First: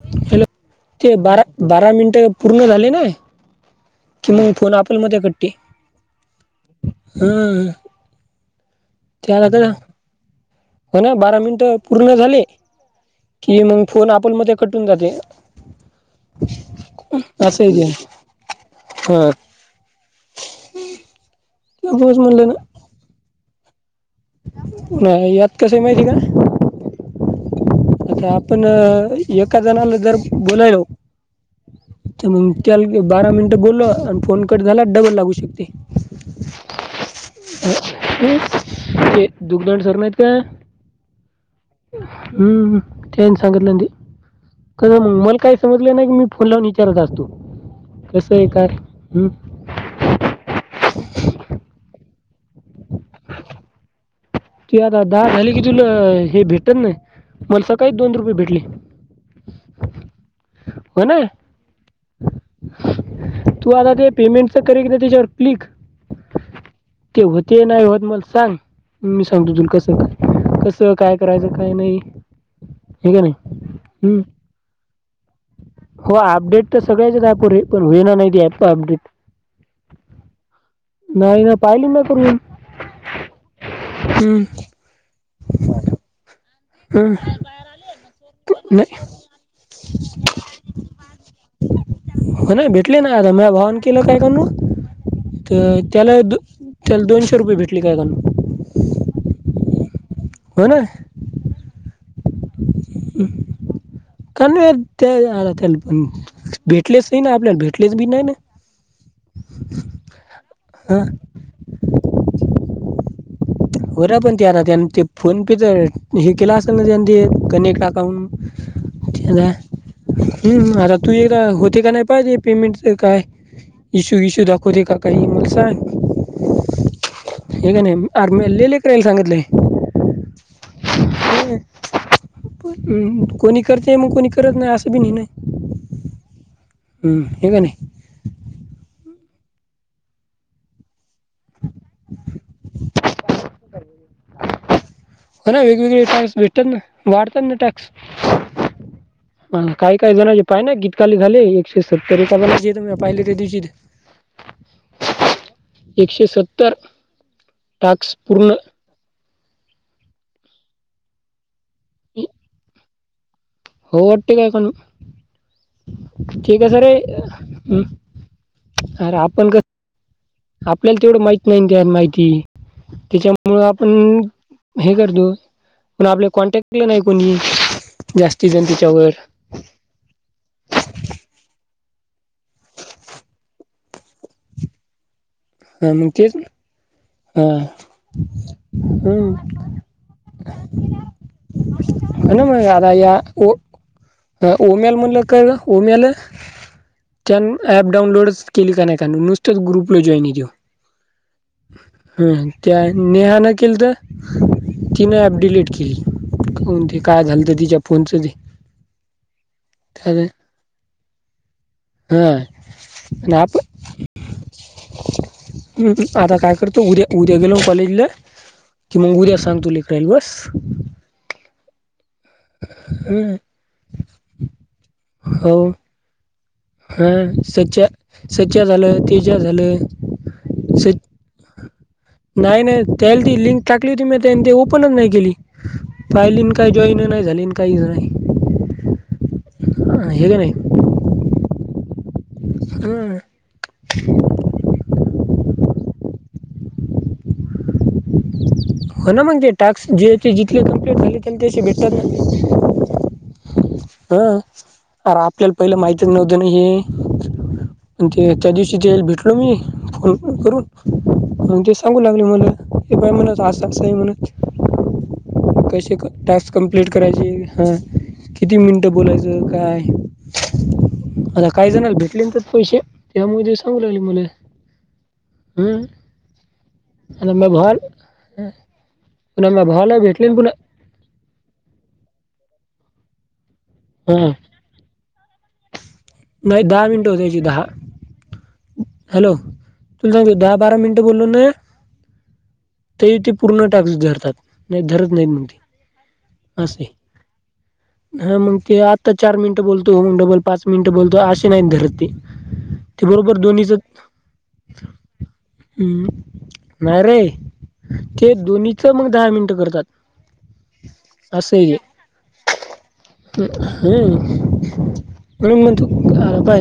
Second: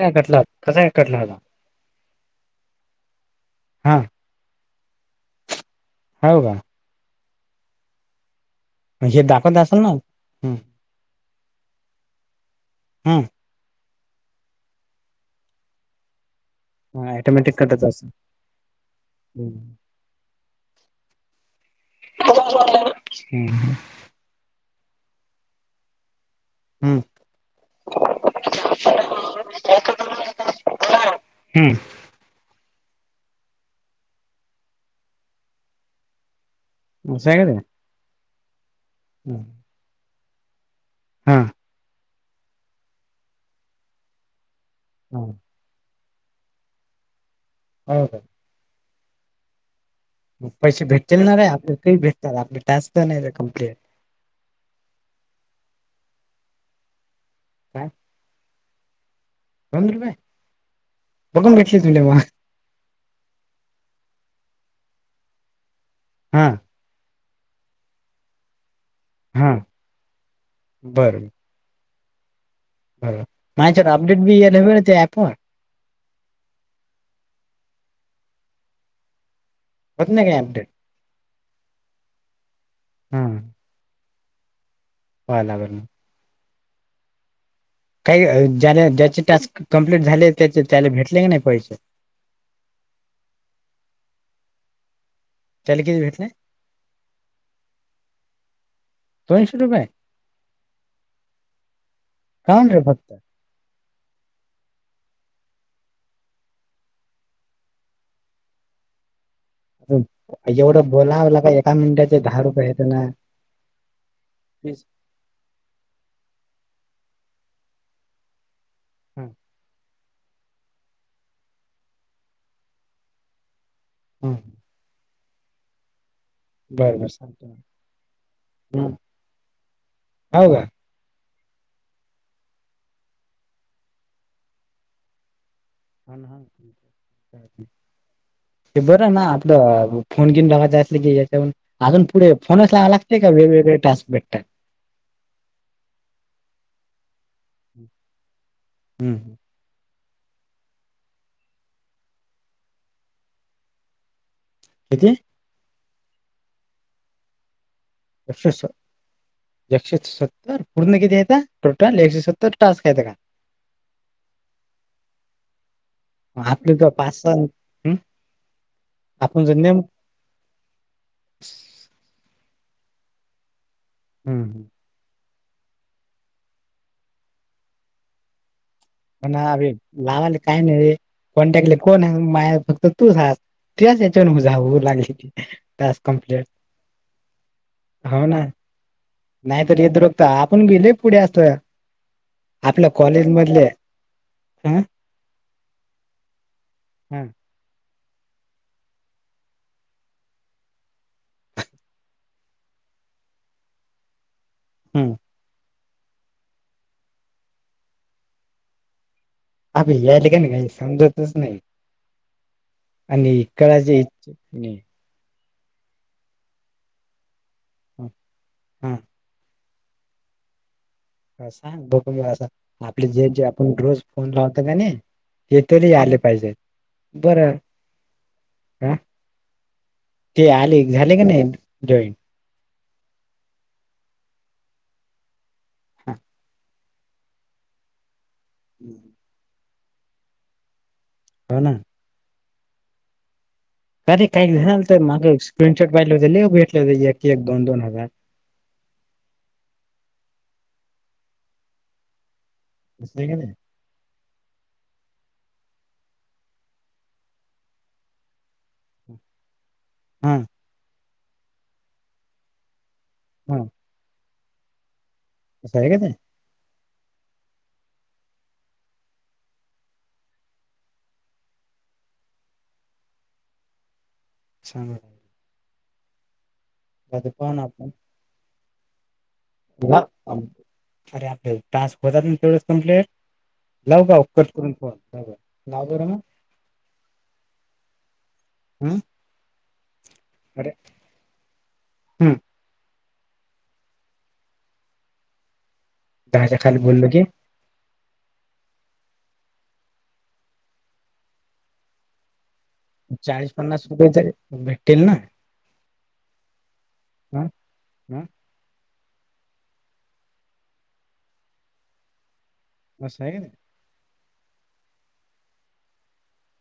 काय कटला हॅलो कसा काय ते कटला होता? बारा बारा मिनिट पूर्ण झाले ना [unintelligible] हा [unintelligible] कि मग फोन आपलमध्ये कट्ट [unintelligible] ह का [unintelligible] हम्म [unintelligible] मग हे त्या दाखवत असेल ना हम्म. हो ना बारा मिनट पूर्ण झाले हा [unintelligible] कि मग फोन आपोल मध्ये कटून जाते [unintelligible] ऑटोमॅटिक असशे घ कटत असेल. ह हम्म [unintelligible] पोज म्हणले ना [unintelligible] हम्म ह [unintelligible] नाही यात कसं आहे माहिती का [unintelligible] हम्म [unintelligible] आता आपण एका जणाला जर बोलायलो हम्म [unintelligible] तर मग त्या बारा मिनिटं बोलल आणि फोन कट झाला डबल लागू शकते म सग आहे [unintelligible] ते दुग्धड सर नाहीत काय [unintelligible] हां [unintelligible] हम्म तेन सांगितलंी क म मला हो काय [unintelligible] समजलं ना की मी फुून विचारत असतो कसं आहे का हम् [unintelligible] ग पैसे भेटतील नाणार आपले काही भेटत आपले टास्क तर नाही कंप्लीट. [unintelligible] तू आता दहा झाली की तुला हे भेटत नाही मला स काय काळीत दोन रुपये भेटले. [unintelligible] दोन रुपये हो ना बघून घेतले तू आता ते पेमेंटच कर एकदा त्याच्यावर क्लिक. हा! ते होते नाही होत मला सांग मी सांगतो हा तुला कस कसं काय करायचं. काही नाही. हे का नाही मायच्यात हं. अपडेट बी याला त्या ऍप वर. हो अपडेट तर सगळ्याच आहे पुरे पण हुंइना नाय ती ॲप अपडेट. होत नाय का आपडेट? नाही ना पाहिली ना करून. हम्म! हम्म! पायाला लागल. हम्म! काही ज्याला ज्याचे टास्क कंप्लीट झाले त्याचे त्याला भेटले का नाही पैसे? हो ना भेटले ना आता माया भावान केलं काय त किती त्याला भेटले दो त्याला दोनशे रुपये भेटले काय गणू दोनशे रुपये? होय नाय. काऊन र बघताय? काम नाय त्याला पण. भेटलेच नाही ना आपल्याला भेटलेच भी नाही ना. एवढं हां बोलावला का एका मिनिटाचे दहा रुपये हायत ना? होर पण ते आता वीस. ते फोन पेच हे केल असेल ना ते कनेक्ट अकाउं. हं हम्म आता तू हित होते का नाही पाय ते पेमेंट च काय? इशू इशू दाखवतय का काही मग सांग. बर बर सांगतो ना. मले लय ट्रेन सांगितलंय. हो का हम्म कोणी करतय मग कोणी करत नाही असं पिन नाय ना. अन हाण हम्म, हे का नाही ते बरं ना आपलं फोन घिन लावायचं असल की याच्यावन अजून पुढे फोनच लावंय लागतय का वेगवेगळे टास्क भेटतात? हो ना वेगवेगळे टास्क भेटतात ना वाढतात ना टास्क. हम्म मगं काय काय जानाला पाय ना कीती काल झाले एकशे सत्तर पाहिले त्या दिवशी. किती? एकशे सत्तर! टास्क एकशे पूर्ण सत्त एकशे सत्तर पूर्ण किती येत टोटल एकशे सत्तर टास्क? हायत का? हो ते पण ते आपले कसं तर रे पाच सहा अर आपण कस आपल्याला तेवढं माहित नाही त्या माहिती त्याच्यामुळं आपण नेम हे करतो पण आपले कॉन्टॅक्ट हि नाय कोणी जास्ती जण त्याच्यावर. अ लावायला काय नाय रे कॉन्टॅक्ट ला कोण आहे फक्त तूच हायस. तुज्याच ह्याच्यावन झा होऊ लागलं की हा, टास्क मग तेच कम्प्लीट. हा! हं. नाही तर येत रुकता आपण बी लय पुढे असतो. हा ना मग आपल्या आता या कॉलेज मधले ह उम्याल म्हणलं केलं उम्यान म्हणलं ह कळलं उम्याल ॲप डऊनलोड केली का नाय त्यानं नुसतच ग्रुपला जॉइन त्यो. हम्म त्या नेहा न केलत हम्म तिन ऍप डिलीट के ली काय झालंत तिच्या फोनच ते अबे या ठिकाणी काही समजतच नाही. हा आणि कळायचे आपण इच्छुक नाही ह आता काय करतो उद्या, उद्या गेलो कॉलेजला हा कि मग उद्या सांगतो तुले. रेल्वस. सांग ब अस आपले जे हं जे आपण रोज फोन लावत कनी हो हा बरं सच्या ह झालं, तेज्या झालं. ते आले, स झाले का नाहीतं जॉईंन नाही, नाही त्याला ती लिंक टाकली होती मी त्या ते ओपनच नाही केली, पाहिल काय. जॉईन नाही झाली, काहीच नाही. हे का नाही हो ना ह अरे काही झाल तर माग स्क्रीनशॉट पाहिलं हो ल भेटले एक, एक दोन, दोन हजार. हो, ना मग ते टास्क जे जिथले कम्प्लीट झाले ते त्याचे भेटतातना. दिसतंय का नाही. हं अरे आपल्याला पहिलं माहितीच नव्हत ना हे मं ते त्या दिवशी ते भेटलो मी. हा फोन करून ते सांगू लागल मला हे पाय म्हणत हा असंं आस आहे म्हणत असं आहे कसे का कं ते टास्क कम्प्लीट करायचे हा किती मिनिटं बोलायचं काय आता काय जाणाला भेटले ना त्यात पैसे त्यामुळे सांगू लागले मले चांगल हम्म ते आता माया पाहू ना भावाले आपण पुन्हा माझ्या भावाला वा- भेटले ना पुन्हा अरे आपले टास्क होतात ना तेवढच संपले लाऊ हां आउटफूट करून फोन लाव बर मग नाही दहा मिनट होतेची दहा, हं हॅलो तुला सांगतो दहा अरे बारा मिनट बोललो ना हं तरी ते पूर्ण टास्क धरतात नाहीतर धरत नाही मग ते दहाच्या खाली बोललो की हा मग ते आत्ता चार मिनिटं बोलतो हो मग डबल मिनिट बोलतो आशें नाहीत धरत ते ते बरोबर चाळीस धोनीचं पन्नास रुपये तं भेटतील ना हम, नाही रे हा हा ते दोनी च मग दहा मिनट करतात असं आहे असं आहे का ते ह हम म्हणून मग तू बा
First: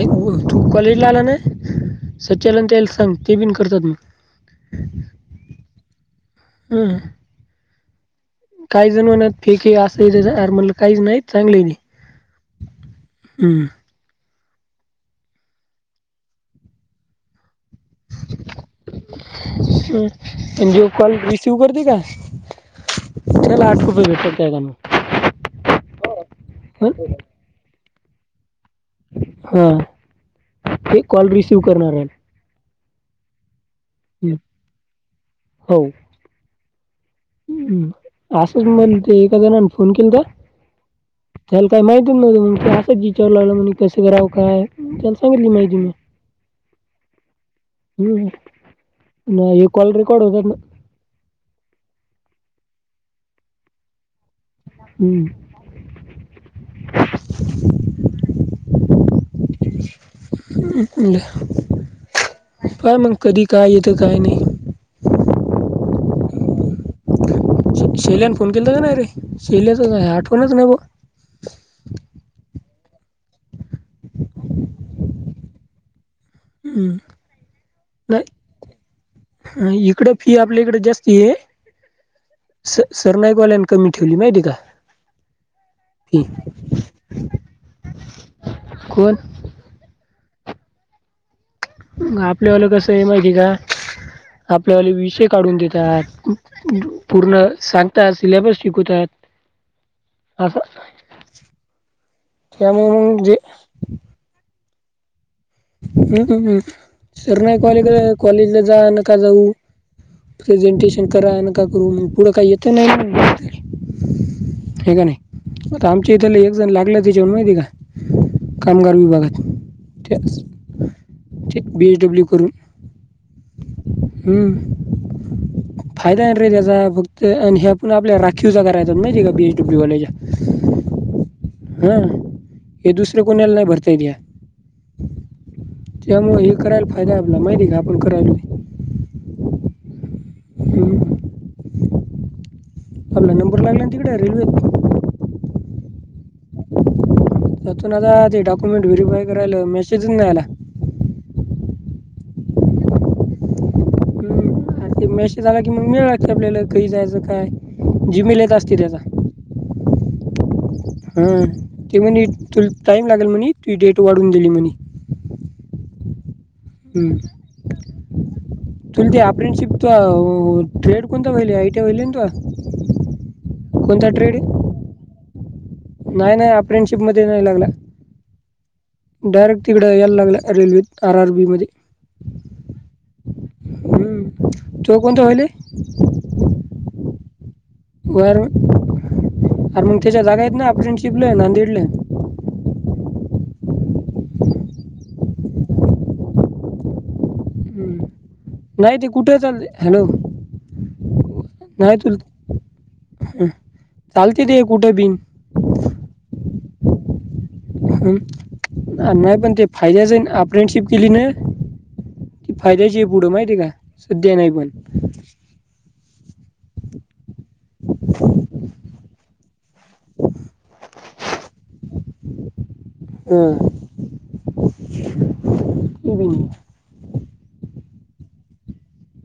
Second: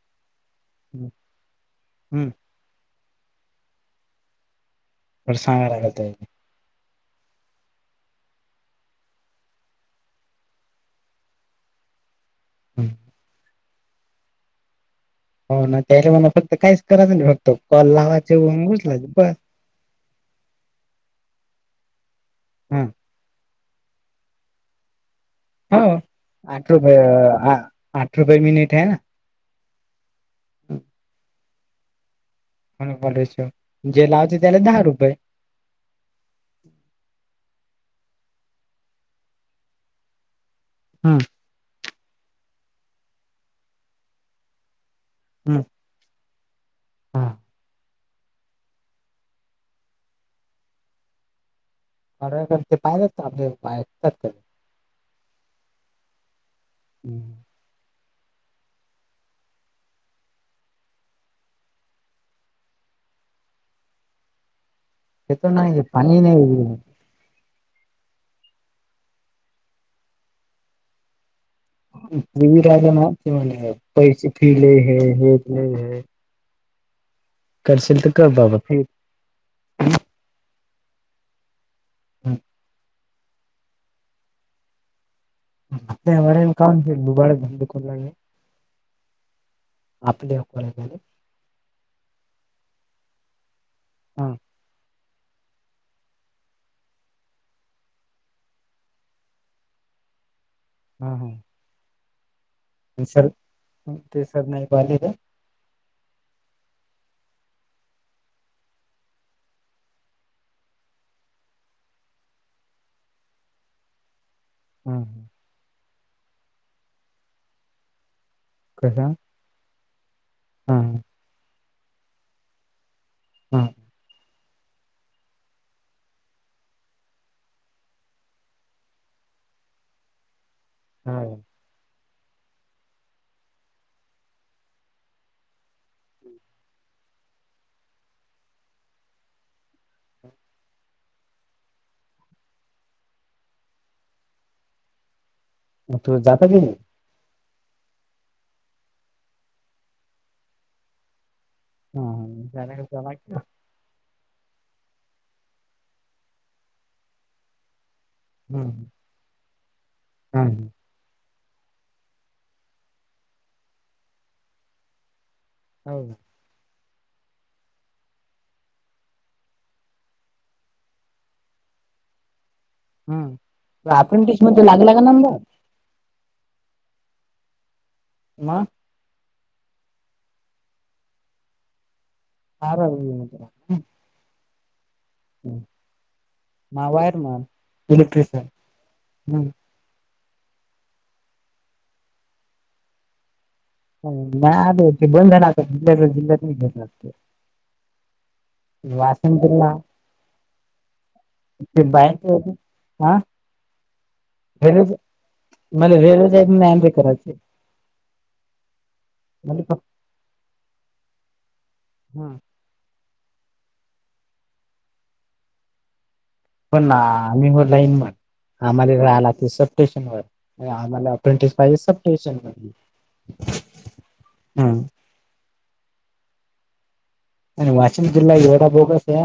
तू कॉलेज ला ते आला नाही. हं ते आणी ते संत्या ते बी करतात म बर सांगावं लागलं त्यांना हम् काही जण म्हणत फेक अस म्हटल काहीच नाही चांगले आहे ते हम् हं पावना तयारं होईना फक्त काहीच कराचं नाही फक्त कॉल लावायचे आणि उचलायचे फक्त बस. ह् एन जीओ कॉल रिसीव्ह करते का? हम्म रिसिव्हला आठ रुपये भेटत्यात का काय गणू हो आठ रुपये आठ रुपये मी नीट हाय हा एक कॉल रिसिव्ह करणाऱ्याला हो ना कॉल रिसिव्ह जे लावते त्याला दहा रुपये होय ह असंच मण ते एका जणने फोन केला तर. हम्म त्याला काय माहितीच नव्हतं मग असंच विचारू लागला म्हणून कसं करावं काय मग त्या सांगितली हम्म. माहिती मग हा हम्म नाय हे कॉल रेकॉर्ड होतात ना? ऑर्डर करते पाहिलेत का आपले पाय करतात. हम्म. हम्म. [inaudible] काय मग कधी काय येतं काय नाही. तेे तर नाही येत पाणी ही नाहीये. श शैल्याने फोन केलता का नाही रे, शेल्याचाच हाय हा आठवणचं नाही बुआ. [unintelligible] ना पैसे फी लय हे हे लय हे हम्म. करशील तर कर बाबा हम्म. अह इकडं फी आपल्याकडे जास्ती आहे. स सरनाईकवाल्याने कमी ठेवली माहिती का? फी त्यामुळे खाऊन पिऊन [unintelligible] लागे. कोण? आपले आपल्याला झाले. मग आपल्यावालं कसंय माहिती का? हा. आपल्यावाले विषय काढून देतात पूर्ण सांगतात, सिलॅबस शिकवत्यात असं हा हां. त्यामुळ म्हणजे हम्म ते सरनाईक वाले का? हम्म हम्म हम्म सरनाईक वाल्याकडे कॉलेजला जा नका जाऊ. प्रेझेंटेशन करा नका करू, मग पुढं काही येत नाही म्हणून हे का नाही आता आमच्या इथलं एक जण लागले तिच्यामध्ये माहिते का? कामगार कसा हा कसं? विभागात ते असं हा. ठीक बी एस डब्लू करू हा. हम्म. फायदा आहेना रे त्याचा फक्त आणि ह्यातन आपल्या राखीव जागां राहतात माहितीय का बी एस डब्ल्यू वाल्याचा हा. हा हे दुसरे कोणाला नाही भरता येत ह्या त्यामुळं हे करायला फायदा आहे आपला माहितीय का? आपण करायला हम्म. आपला नंबर लागला ना तिकडे रेल्वेेत मग तो जाता की नाही? जातोना आता ते डॉक्युमेंट व्हेरीफाय करायला मेसेजच नाही आला. हां हां करायचं बाकी हम्म, आणि ते मॅशेज आला की मग मेळ लागतो की आपल्याला कधी जायचं काय? जीमेल येत असती हम्म. त्याचा हां ते म्हणे तुला टाईम लागेल म्हणे, तुजी डेट वाढवून दिली म्हणे. हवं. हम्म. तुला ते अप्रेंटशिप तू अह ट्रेड कोणता व्हायला आय टी व्हायला ना तुला? हम अप्रेंडिस मध्ये लागला का नंबर नाही नाही अप्रेंडशिप मध्ये नाही लागला. म. डायरेक्ट तिकडं याला लागला रेल्वेेत आर आर बी मध्ये आर आर बी मध्ये हम्म. हम्म तूव कोणतं होइलये? मा वायरमन वायर इलेक्ट्रिशियन हम्म आरं मग त्याच्या जागा आहेत ना अप्रेंटशिपला आहे नांदेडलाय नाही आता ते बंद झाले आता जिल्ह्याच्या जिल्ह्यात नाही घेतात. हम्म. नाही ते कुठे चालते वासनपुरला हॅलो ते नाही बाहे तुला ओ आ. चालते ते कुठे बिन [unintelligible] नाही पण ते फायद्याच आहे अप्रेंडशिप केली ना. [unintelligible] फायद्याची पुढं माहितीय का सध्या नाही पण [unintelligible] स्टेशन वर आम्हाला अप्रेंडिस पाहिजे सब स्टेशन वर हम्म. [unintelligible] [unintelligible] आणि वाशिम जिल्हा एवढा बोगस ये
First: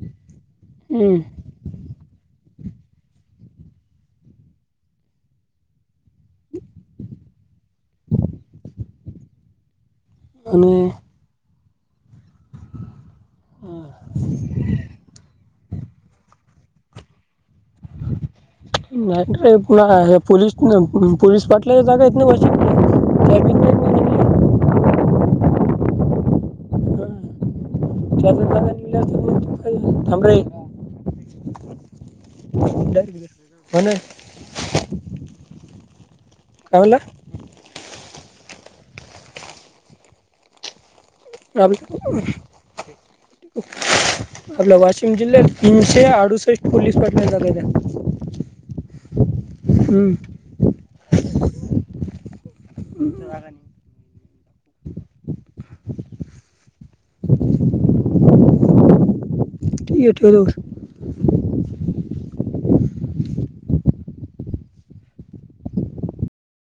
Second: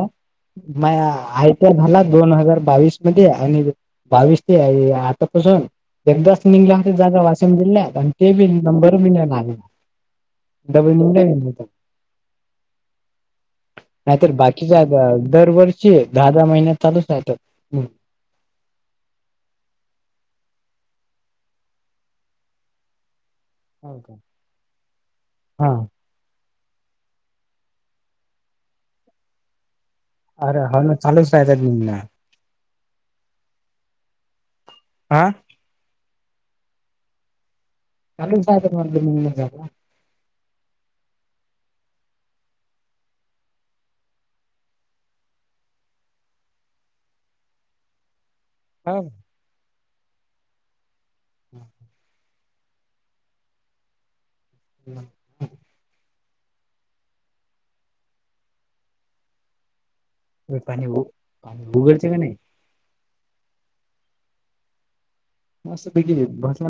माय हं. चारज झाला दोन हजार बावीस मध्ये आणि बावीस ते आतापासून एकदाच निघले होते जागा वाशिम जिल्ह्यात आणि ते बि नंबर बी नाय लागत आणि नवी मुंबई हा. नाहीतर बाकीच्या दर दरवर्षी दहा दहा महिन्यात चालूच राहतात. [inaudible] नाहीत आहेत ना पोलिस पोलीस पाटला जागा आहेत ना वरच्या हा. हं. [unintelligible] थांब रे [unintelligible] म्हणे. आ. काय बोला. [unintelligible] [unintelligible] आपल्या वाशिम जिल्ह्यात तीनशे अडुसष्ट पोलीस पाटलाच्या जागा आहेत. [unintelligible] हमं. [inaudible] [inaudible] [inaudible] [unintelligible] पाणी हो उघडचे काय नाय. [unintelligible]